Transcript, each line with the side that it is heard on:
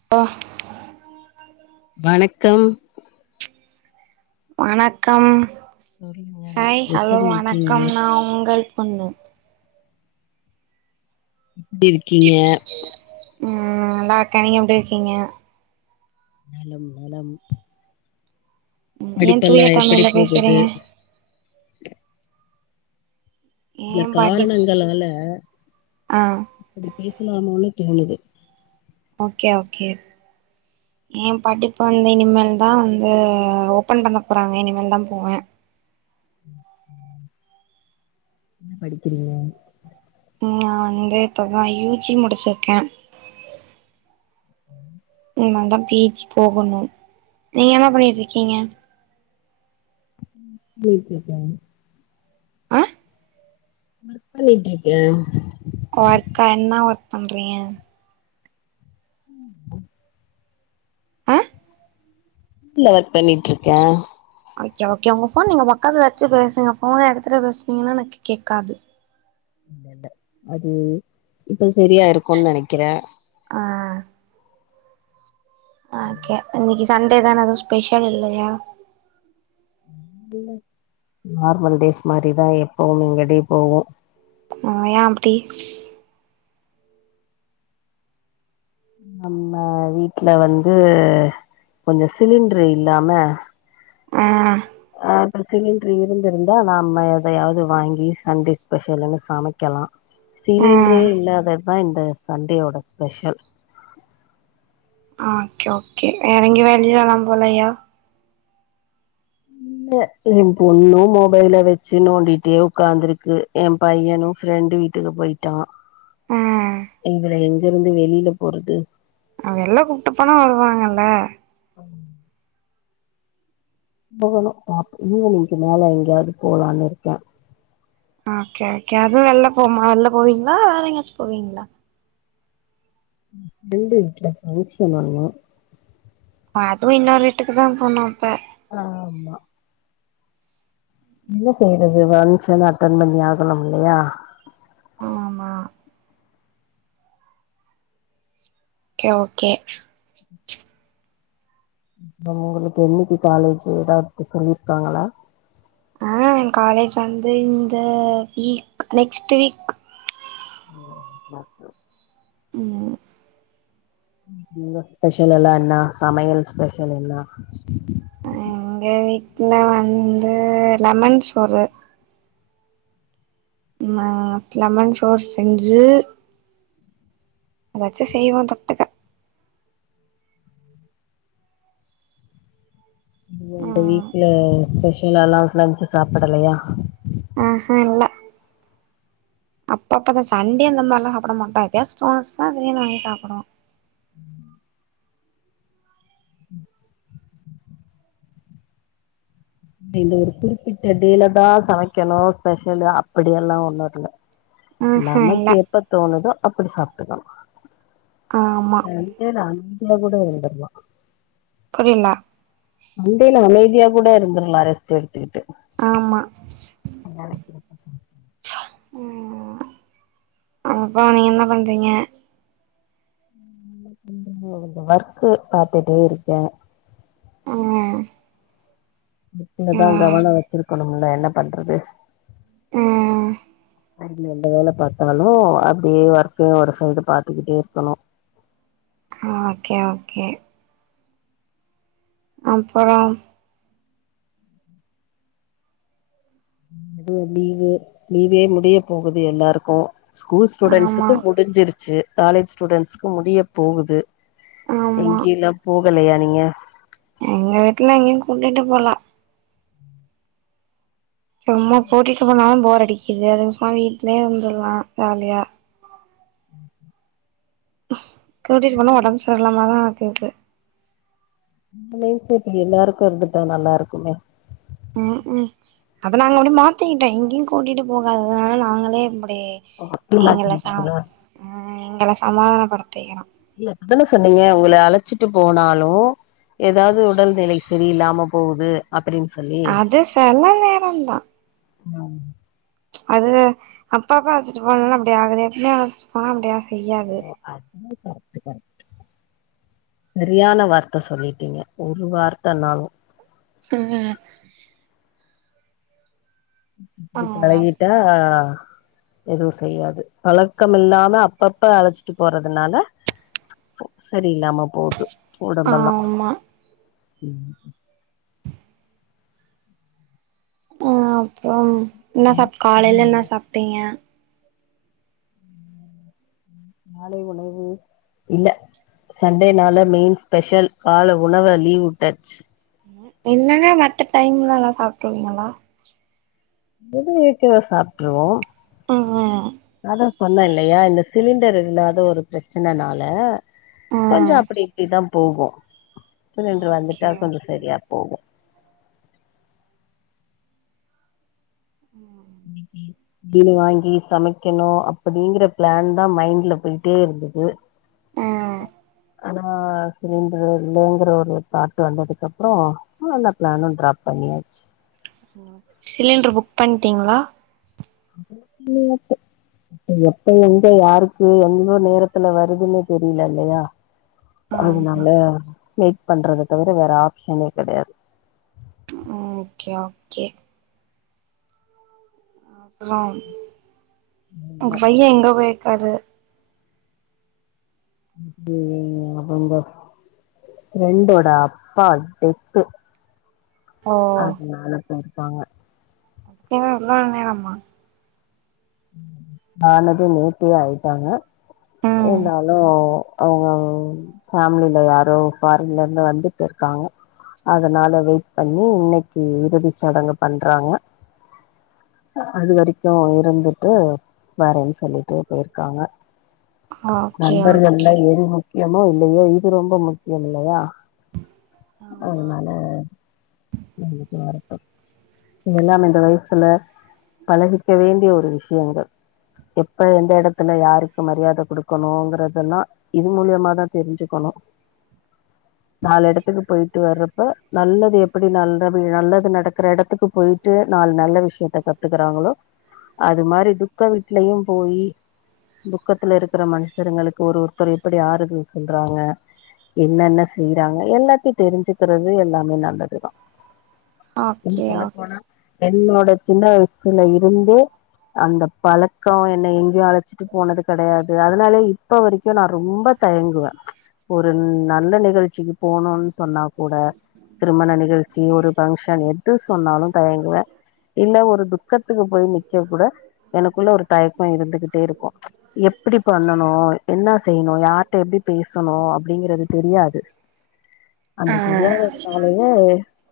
right: ப்பா
left: வணக்கம்
right: வணக்கம்
left: சொல்லுங்க
right: ஹாய் ஹலோ
left: எப்படி இருக்கீங்க
right: வணக்கம் நா உங்கள் பொண்ணு
left: எப்டி இருக்கீங்க
right: ம் நல்லா இருக்கே நீங்க எப்டி இருக்கீங்க
left: நலம் நலம்
right: ம் ஏ தூய
left: படிப்பெல்லா எப்படி
right: தமிழ்ல
left: போகுது
right: பேசுறீங்க
left: சில
right: ஏ படிப்
left: காரணங்களால
right: ஆ
left: அப்டி பேசலாம்னு தோணுது
right: ஓகே ஓகே ஏ படிப்பு வந்து இனிமேல் தா வந்து ஓப்பன் பண்ண போறாங்க இனிமேல் தா போவே
left: என்ன படிக்கிறீங்க
right: நா வந்து இப்பதா யூ ஜி முடிச்சுருக்கே இனிமேல் தா பி ஜி போகணு நீங்க என்ன பண்ணிட்ருக்கீங்க
left: பி ஜி கா
right: ஆ
left: ஒர்க் பண்ணிட்ருக்கே
right: ஒர்க்கா என்ன ஒர்க் பண்றீங்க
left: ம்மா
right: ஆ
left: ட்ல ஒர்க் பண்ணிட்ருக்கே
right: ஓகே ஓகே உங்க போன் நீங்க பக்கத்துல வச்சு பேசுங்க போன எடுத்துட்டு பேசுனீங்கன்னா எனக்கு கேக்காது
left: இல்லேல்ல அது இப்ப சரியா இருக்குன் நெனக்கிறே
right: ஆ
left: சொல்லுங்க
right: ஆக்கே இன்னிகி சண்டேதான எதும் ஸ்பெஷல் இல்லையா
left: நார்மல் டேஸ் மாரிதா எப்பவும் எங்க டே போவோ
right: ஓ யா அப்டி
left: நம்ம வீட்ல வந்து கொஞ்ச சிலிண்ட்ரு இல்லாம
right: அ
left: அ அது சிலிண்ட்ரு இருந்திருந்தா நாம்ம எதையாவது வாங்கி சண்டே ஸ்பெஷலுனு சமைக்கலா சிலிண்ட்ரே
right: ம்
left: இல்லாததா இந்த சண்டேயோட ஸ்பெஷல்
right: ஆ ஓகே ஓகே வேற எங்கியு வெளிலலாம் போலயா
left: எம் பொண்ணு மொபைல வச்சு நோண்டிட்டே உக்காந்துருக்கு எம் பையனு ஃப்ரெண்டு வீட் டுக்கு போயிட்டா
right: ம்
left: இதுல எங்கருந்து வெளிலப் போறது
right: அவ வெள்ள கூப்ட்டு போனா வருவாங்கல்ல
left: அம் போகணு டாப் ஈவினிங்க்கு மேல எங்கியாவது போலானு இருக்கே
right: ஆ ஓகே ஓகே அது வெள்ள போமா வெள்ள போவீங்ளா வேற எங்கியாச்சு போவீங்ளா
left: ஃபிரெண்டு வீட்ல பங்க்ஷனாமா -
right: ஆத்துவு இன்னொரு வீட்டுக்குதா போனு இப்ப
left: ஆமா என்ன செய்றது வங்க்ஷனு அட்டன் பண்ணி ஆகனுமில்லையா
right: ஆமா ஓகே ஓகே.
left: ந உங்களுக்கு என்னைக்கி காலேஜூ எதாவது சொல்லிருப்பாங்களா
right: ஆ காலேஜ் வந்து இந்த வீக் நெக்ஸ்ட்டு வீக்
left: ம் ஓகே
right: ம்
left: இங்க ஸ்பெஷல் எல்லா என்னா சமையல் ஸ்பெஷல் என்னா
right: எங்க வீட்ல வந்து லெமன் சோறு மாத் லெமன் சோறு செஞ்சு அதாச்சு செய்வோ தொட்டுக்க
left: இந்த
right: ம்
left: வீட்ல ஸ்பெஷல் அலா லஞ்ச்சு சாப்படலையா
right: ஆ அ இல்ல அப்பப்பதா சண்டே இந்த மார்லா சாப்பிட மாட்டோ எப்பையாச் தோணுச்னா திடீர்னு வாங்கி சாப்டுவோ
left: இந்த ஒரு குறிப்பிட்ட டேலாதா சமைக்கணு ஸ்பெஷலு அப்பிடியெல்லா ஒன்னு இல்ல
right: ஆஹா இல்ல
left: நமக்கு எப்பத் தோணுதோ அப்பிடி சாப்ட்டுக்கன்
right: ஆமா
left: நன் ஏனா அந்தியா கூட இருந்தர்லா
right: புரிலா
left: சண்டேல அமைதியா கூட இருந்திரலா ரெஸ்ட்டு எடுத்துகிட்டு
right: ஆமா ம் அப்போ நீங்க என்ன பண்றீங்க
left: கொஞ்ச ஒர்க்கு பாத்துட்டே இருக்கே
right: அ
left: இத்துலதா கவன வச்சிருக்கணுமில்ல என்னப் பண்றது
right: ம்
left: அ எந்த வேலப் பாத்தாலு அப்டியே ஒர்க்கியு ஒரு சைடு பாத்துகிட்டே இருக்கணு
right: ஓகே ஓகே அப்பறோம்
left: எதுவு லீவு லீவே முடிய போகுது எல்லாருக்கு ஸ்கூல்
right: ஆமா
left: ஸ்டூடெண்ட்ஸுக்கு முடிஞ்சிருச்சு காலேஜ் ஸ்டூடெண்ட்ஸுக்கு முடிய போகுது
right: ஆமா
left: எங்கியுல்லா போகலையா நீங்க
right: எங்க வீட்ல எங்கயு கூட்டிட்டு போல சும்மா கூட்டிட்டு போனாலு போர் அடிக்குது அது சும்மா வீட்லயே இருந்துரலா ஜாலியா
left: ம்
right: கூடிட்டு போனா உடம்பு சரியில்லாமாதா ஆகுது
left: லைப்பு அப்டி எல்லாருக்கு இருந்துட்டா நல்லாருக்குமே
right: ம்கும் அத நாங்க அப்டி மாட்டிகிட்டே எங்கேயு கூட்டிட்டு போகாதனால நாங்களே இப்டி
left: அப்டி
right: எங்கள சா
left: மாட்டிக்கிட்டீங்களா
right: எங்கள சமாதானப்படுத்துக்கிறோ
left: ல்ல இப்பத்தானே சொன்னீங்க உங்கள அழைச்சிட்டு போனாலு ஏதாவது உடல்நிலை சரியில்லாம போகுது அப்படின்னு சொல்லி
right: அது செல நேரன்தா
left: ம்
right: அது அப்பாக்கு அழசிட்டு போனல்லா அப்டியாகுது எப்பமே அழைச்சிட்டு போனா அப்டியா செய்யாது
left: அப் னா கர்ட்டு கர்ட்டு சரியான வார்த்த சொல்லிட்டீங்க ஒரு வார்த்தனாலு
right: ம் ஆ
left: ப்படி பழகிட்டா எதுவு செய்யாது பழக்கம் இல்லாம அப்பப்ப அழச்சிட்டு போறதுனால சரியில்லாமா போது உடம்பல்லா
right: ஆமா ம் அப்பறம் ன்னா சாப்
left: எடுத்து
right: காலையில
left: சொல்லுங்க
right: ன்னா சாப்ட்டீங்க
left: மாலை உணவு இல்ல சண்டேனால மெயின் ஸ்பெஷல் கால உணவ லீவ் வுட்டாச்சு
right: ன்னாங்க மத்த டைம்லல்ல சாப்ட்டுருவீங்களா
left: எது இருக்கரத சாப்ட்ருவோ
right: ம் ம்
left: அதா சொன்ன இல்லையா இந்த சிலிண்டர் இல்லாத ஒரு பிரச்சனனால
right: ம்
left: கொஞ்சம் அப்டி இப்டிதான் போகு சிலிண்டர்
right: ஓகே
left: வந்துட்டா கொஞ்ச
right: ஓகே
left: சரியா போகு
right: ம்
left: இன்னைக்கி மீனு வாங்கி சமைக்கணு அப்படிங்கிற பிளான் தா மைண்ட்ல போயிட்டே இருந்தது
right: ஆ
left: ஆனா சிலிண்டரு இல்லைங்குற ஒரு தாட்டு வந்ததுக்கப்றோ அந்த பிளானு ட்ராப் பண்ணியாச்சு
right: சிலிண்ட்ர் புக் பண்ட்டீங்களா
left: நேத்து எப்ப எங்க யாருக்கு எந்த நேரத்துல வருதுன்னு தெரியல இல்லையா
right: ஆமா
left: அதனால மேக் பண்றத தவிர வேற ஆப்ஷனே கெடையாது
right: ஓகே ஓகே ஹாம் உங்க பைய எங்க போயிக்காரு
left: யே அவுங்க ப்ரெண்டோட அப்பா டெத்து
right: ஓ
left: அதனால போயிருப்பாங்க
right: எங்க இவ்ளோ நேரமா
left: ஆனது நேத்தே ஆயிட்டாங்க.
right: ம்
left: இருந்தாலு அவுங்கம் ஃபேமிலில யாரோ ஃபாரின்ல இருந்து வந்துட்டு இருக்காங்க. அதனால வெயிட் பண்ணி இன்னிக்கி இறுதிச்சடங்க பண்றாங்க. அது வரிக்கு இருந்துட்டு வேறேன் சொல்லிட்டு போயிர்க்காங்க.
right: ஓகே
left: நண்பர்கள்ல
right: ஓகே
left: எது முக்கியமோ இல்லையோ இது ரொம்ப முக்கியம் இல்லையா?
right: ஆமா
left: அதுனால இந்துட்டு வரட்டு. இதெல்லாம் இந்த வயசுல பழகிக்க வேண்டிய ஒரு விஷ் யங்கள் எப்ப எந்த எடத்துல யாருக்கு மரியாத குடுக்கணுங்கறது எல்லா இது மூலியமாதா தெரிஞ்சுக்கணு. நாலு எடத்துக்கு போயிட்டு வர்றப்ப நல்லது எப்பிடி நல்லபி நல்லது நடக்கற எடத்துக்கு போயி ட்டு நால் நல்ல விஷ்யத்த கத்துக்கறாங்களோ அது மாரி துக்க வீட்லயும் போயி துக்கத்துல இருக்குற மனுஷருங்களுக்கு ஒரு ஒருத்தர் எப்பிடி ஆறுதல் சொல்றாங்க. என்னென்ன செய்றாங்க எல்லாத்தி தெரிஞ்சுக்கிறது எல்லாமே நல்லதுதா. இன்
right: ஓகே
left: சொல்ல
right: ஓகே
left: போனா என்னோட சின்ன வயசுல இருந்தே அந்தப் பழக்கோ என்ன எங்யோ அழ சிட்டு போனது கெடையாது அதுனாலே இப்ப வரிக்கு நா ரொம்ப தயங்குவே. இப்ப ஒரு நல்ல நிகழ்ச்சிக்கு போணுன் சொன்னா கூட திருமண நிகழ்ச்சி ஒரு பங்க்ஷன் எதுஸ் சொன்னாலு தயங்குவே. இல்ல ஒரு துக்கத்துக்கு போய் நிக்க கூட எனக்குள்ள ஒரு தயக்கொ இருந்துகிட்டே இருக்கு‌. எப்பிடி பண்ணணு என்னா செய்ணு யார்ட்ட எப்பிடி பேசணு அப்டிங்கறது தெரியாது.
right: ஆ
left: அந்த தெரியாததுனாலயே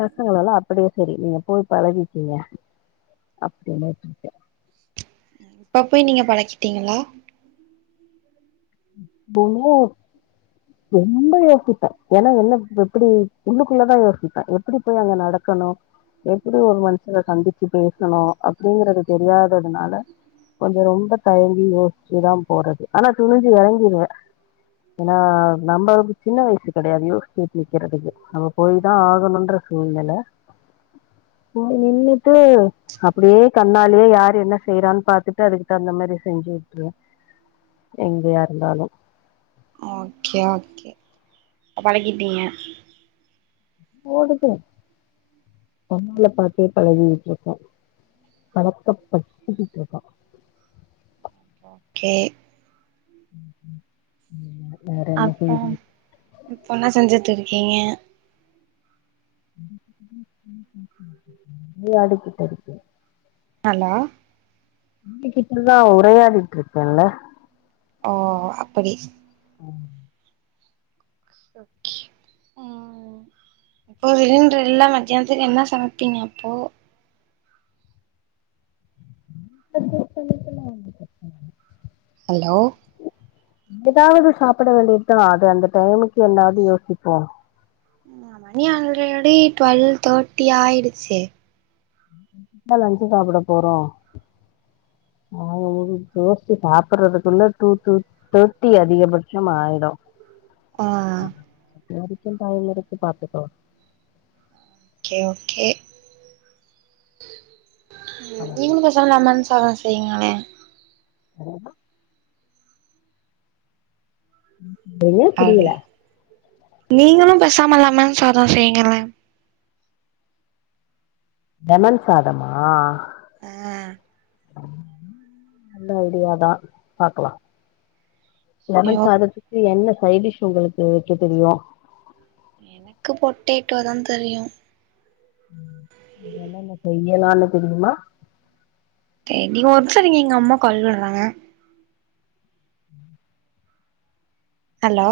left: பசங்களல்லா அப்படியே செரி நீங்க போய் பழகிக்கிங்க அப்டினு உட்டுட்டே.
right: இப்ப போய் நீங்க பழக்கிட்டிங்களா?
left: [unintelligible] ரொம்ப யோசிப்பே ஏனா என்னவ் எப்பிடி உள்ளுக்குள்ளதா யோசிப்பே எப்பிடி போய் அங்க நடக்கணு எப்பிடி ஒரு மனுஷர சந்திச்சு பேசணு அப்டிங்கறது தெரியாததுனால கொஞ்சோ ரொம்ப தயங்கி யோசிச்சுதா போறது. ஆனா துணிஞ்சு எறங்கிருவே. ஏனா நம்பவ் சின்ன வயசு கெடையாது. யோசிச்சு எட்டி வெக்கிறதுக்கு. போய்தா ஆகணுன்ற சூழ்நில. போய் நின்னுட்டு அப்பிடியே கண்ணாலியே யாரு என்ன செய்றான் பாத்துட்டு அதுக்கு தவுந்த மாரி செஞ்சு உட்ருவே. எங்கியா இருந்தாலு.
right: ஓகே ஓகே அ பழக்கிட்டிங்க.
left: ஓடுது. கண்ணால பாத்தே பழகிகிட்ருக்கோ. பழக்கப்பட்டுகிட்ருக்கோ.
right: ஓகே.
left: ம் ம்.
right: அப்றோ இப்போ என்னா செஞ்சிட்டு இருக்கீங்க?
left: லடுக்கு தடுக்கி
right: ஹலோ?
left: உங்க கிட்டதா உரையாடிட்ருக்கேல்ல.
right: ஓ அப்படி.
left: ம்.
right: ஒகே ம் ம் இப்போ சிலிண்ட்ரு இல்லாம் மத்யான்த்துக்கு என்ன சமைப்பீங்க அப்போ
left: [inaudible]
right: ஹலோ
left: எதாவது சாப்பிட வேண்டியதா அது அந்த டைமுக்கு என்னாவ்து யோசிப்போ
right: மணி ஆல்ரடி ட்வெல் தேட்டி ஆயிடுச்சே
left: மேல லஞ்சு சாப்பிட போறோ நாங்க ஒரு தோஷ்டு சாப்பிறதுக்குள்ள டூ டூ தேட்டி அதிகபட்சம் ஆயிடோ
right: ஆ
left: அது வரைக்கு டைம் இருக்கு பாத்துக்கலா
right: ஓகே ஓகே நீங்ளு பெசாம் லெமன் சாதோ செய்யிங்களே
left: [inaudible] என்னது
right: அது நீங்களு பெசாம லெமன் சாதோ செய்ங்களே
left: லெமன் சாதமா
right: ஆ
left: நல்ல ஐடியாதா பாக்கலா லெமன்
right: ஓ
left: சாதத்துக்கு என்ன சைடிஷ் உங்களுக்கு வெக்க தெரியு
right: எனக்கு பொட்டேடோ தா தெரியு
left: ம் என்னென்ன செய்யலானு தெரியுமா
right: செரி ஒர் நிம்ஸிருங்க எங்க அம்மா கால் விற்றாங்க ஹலோ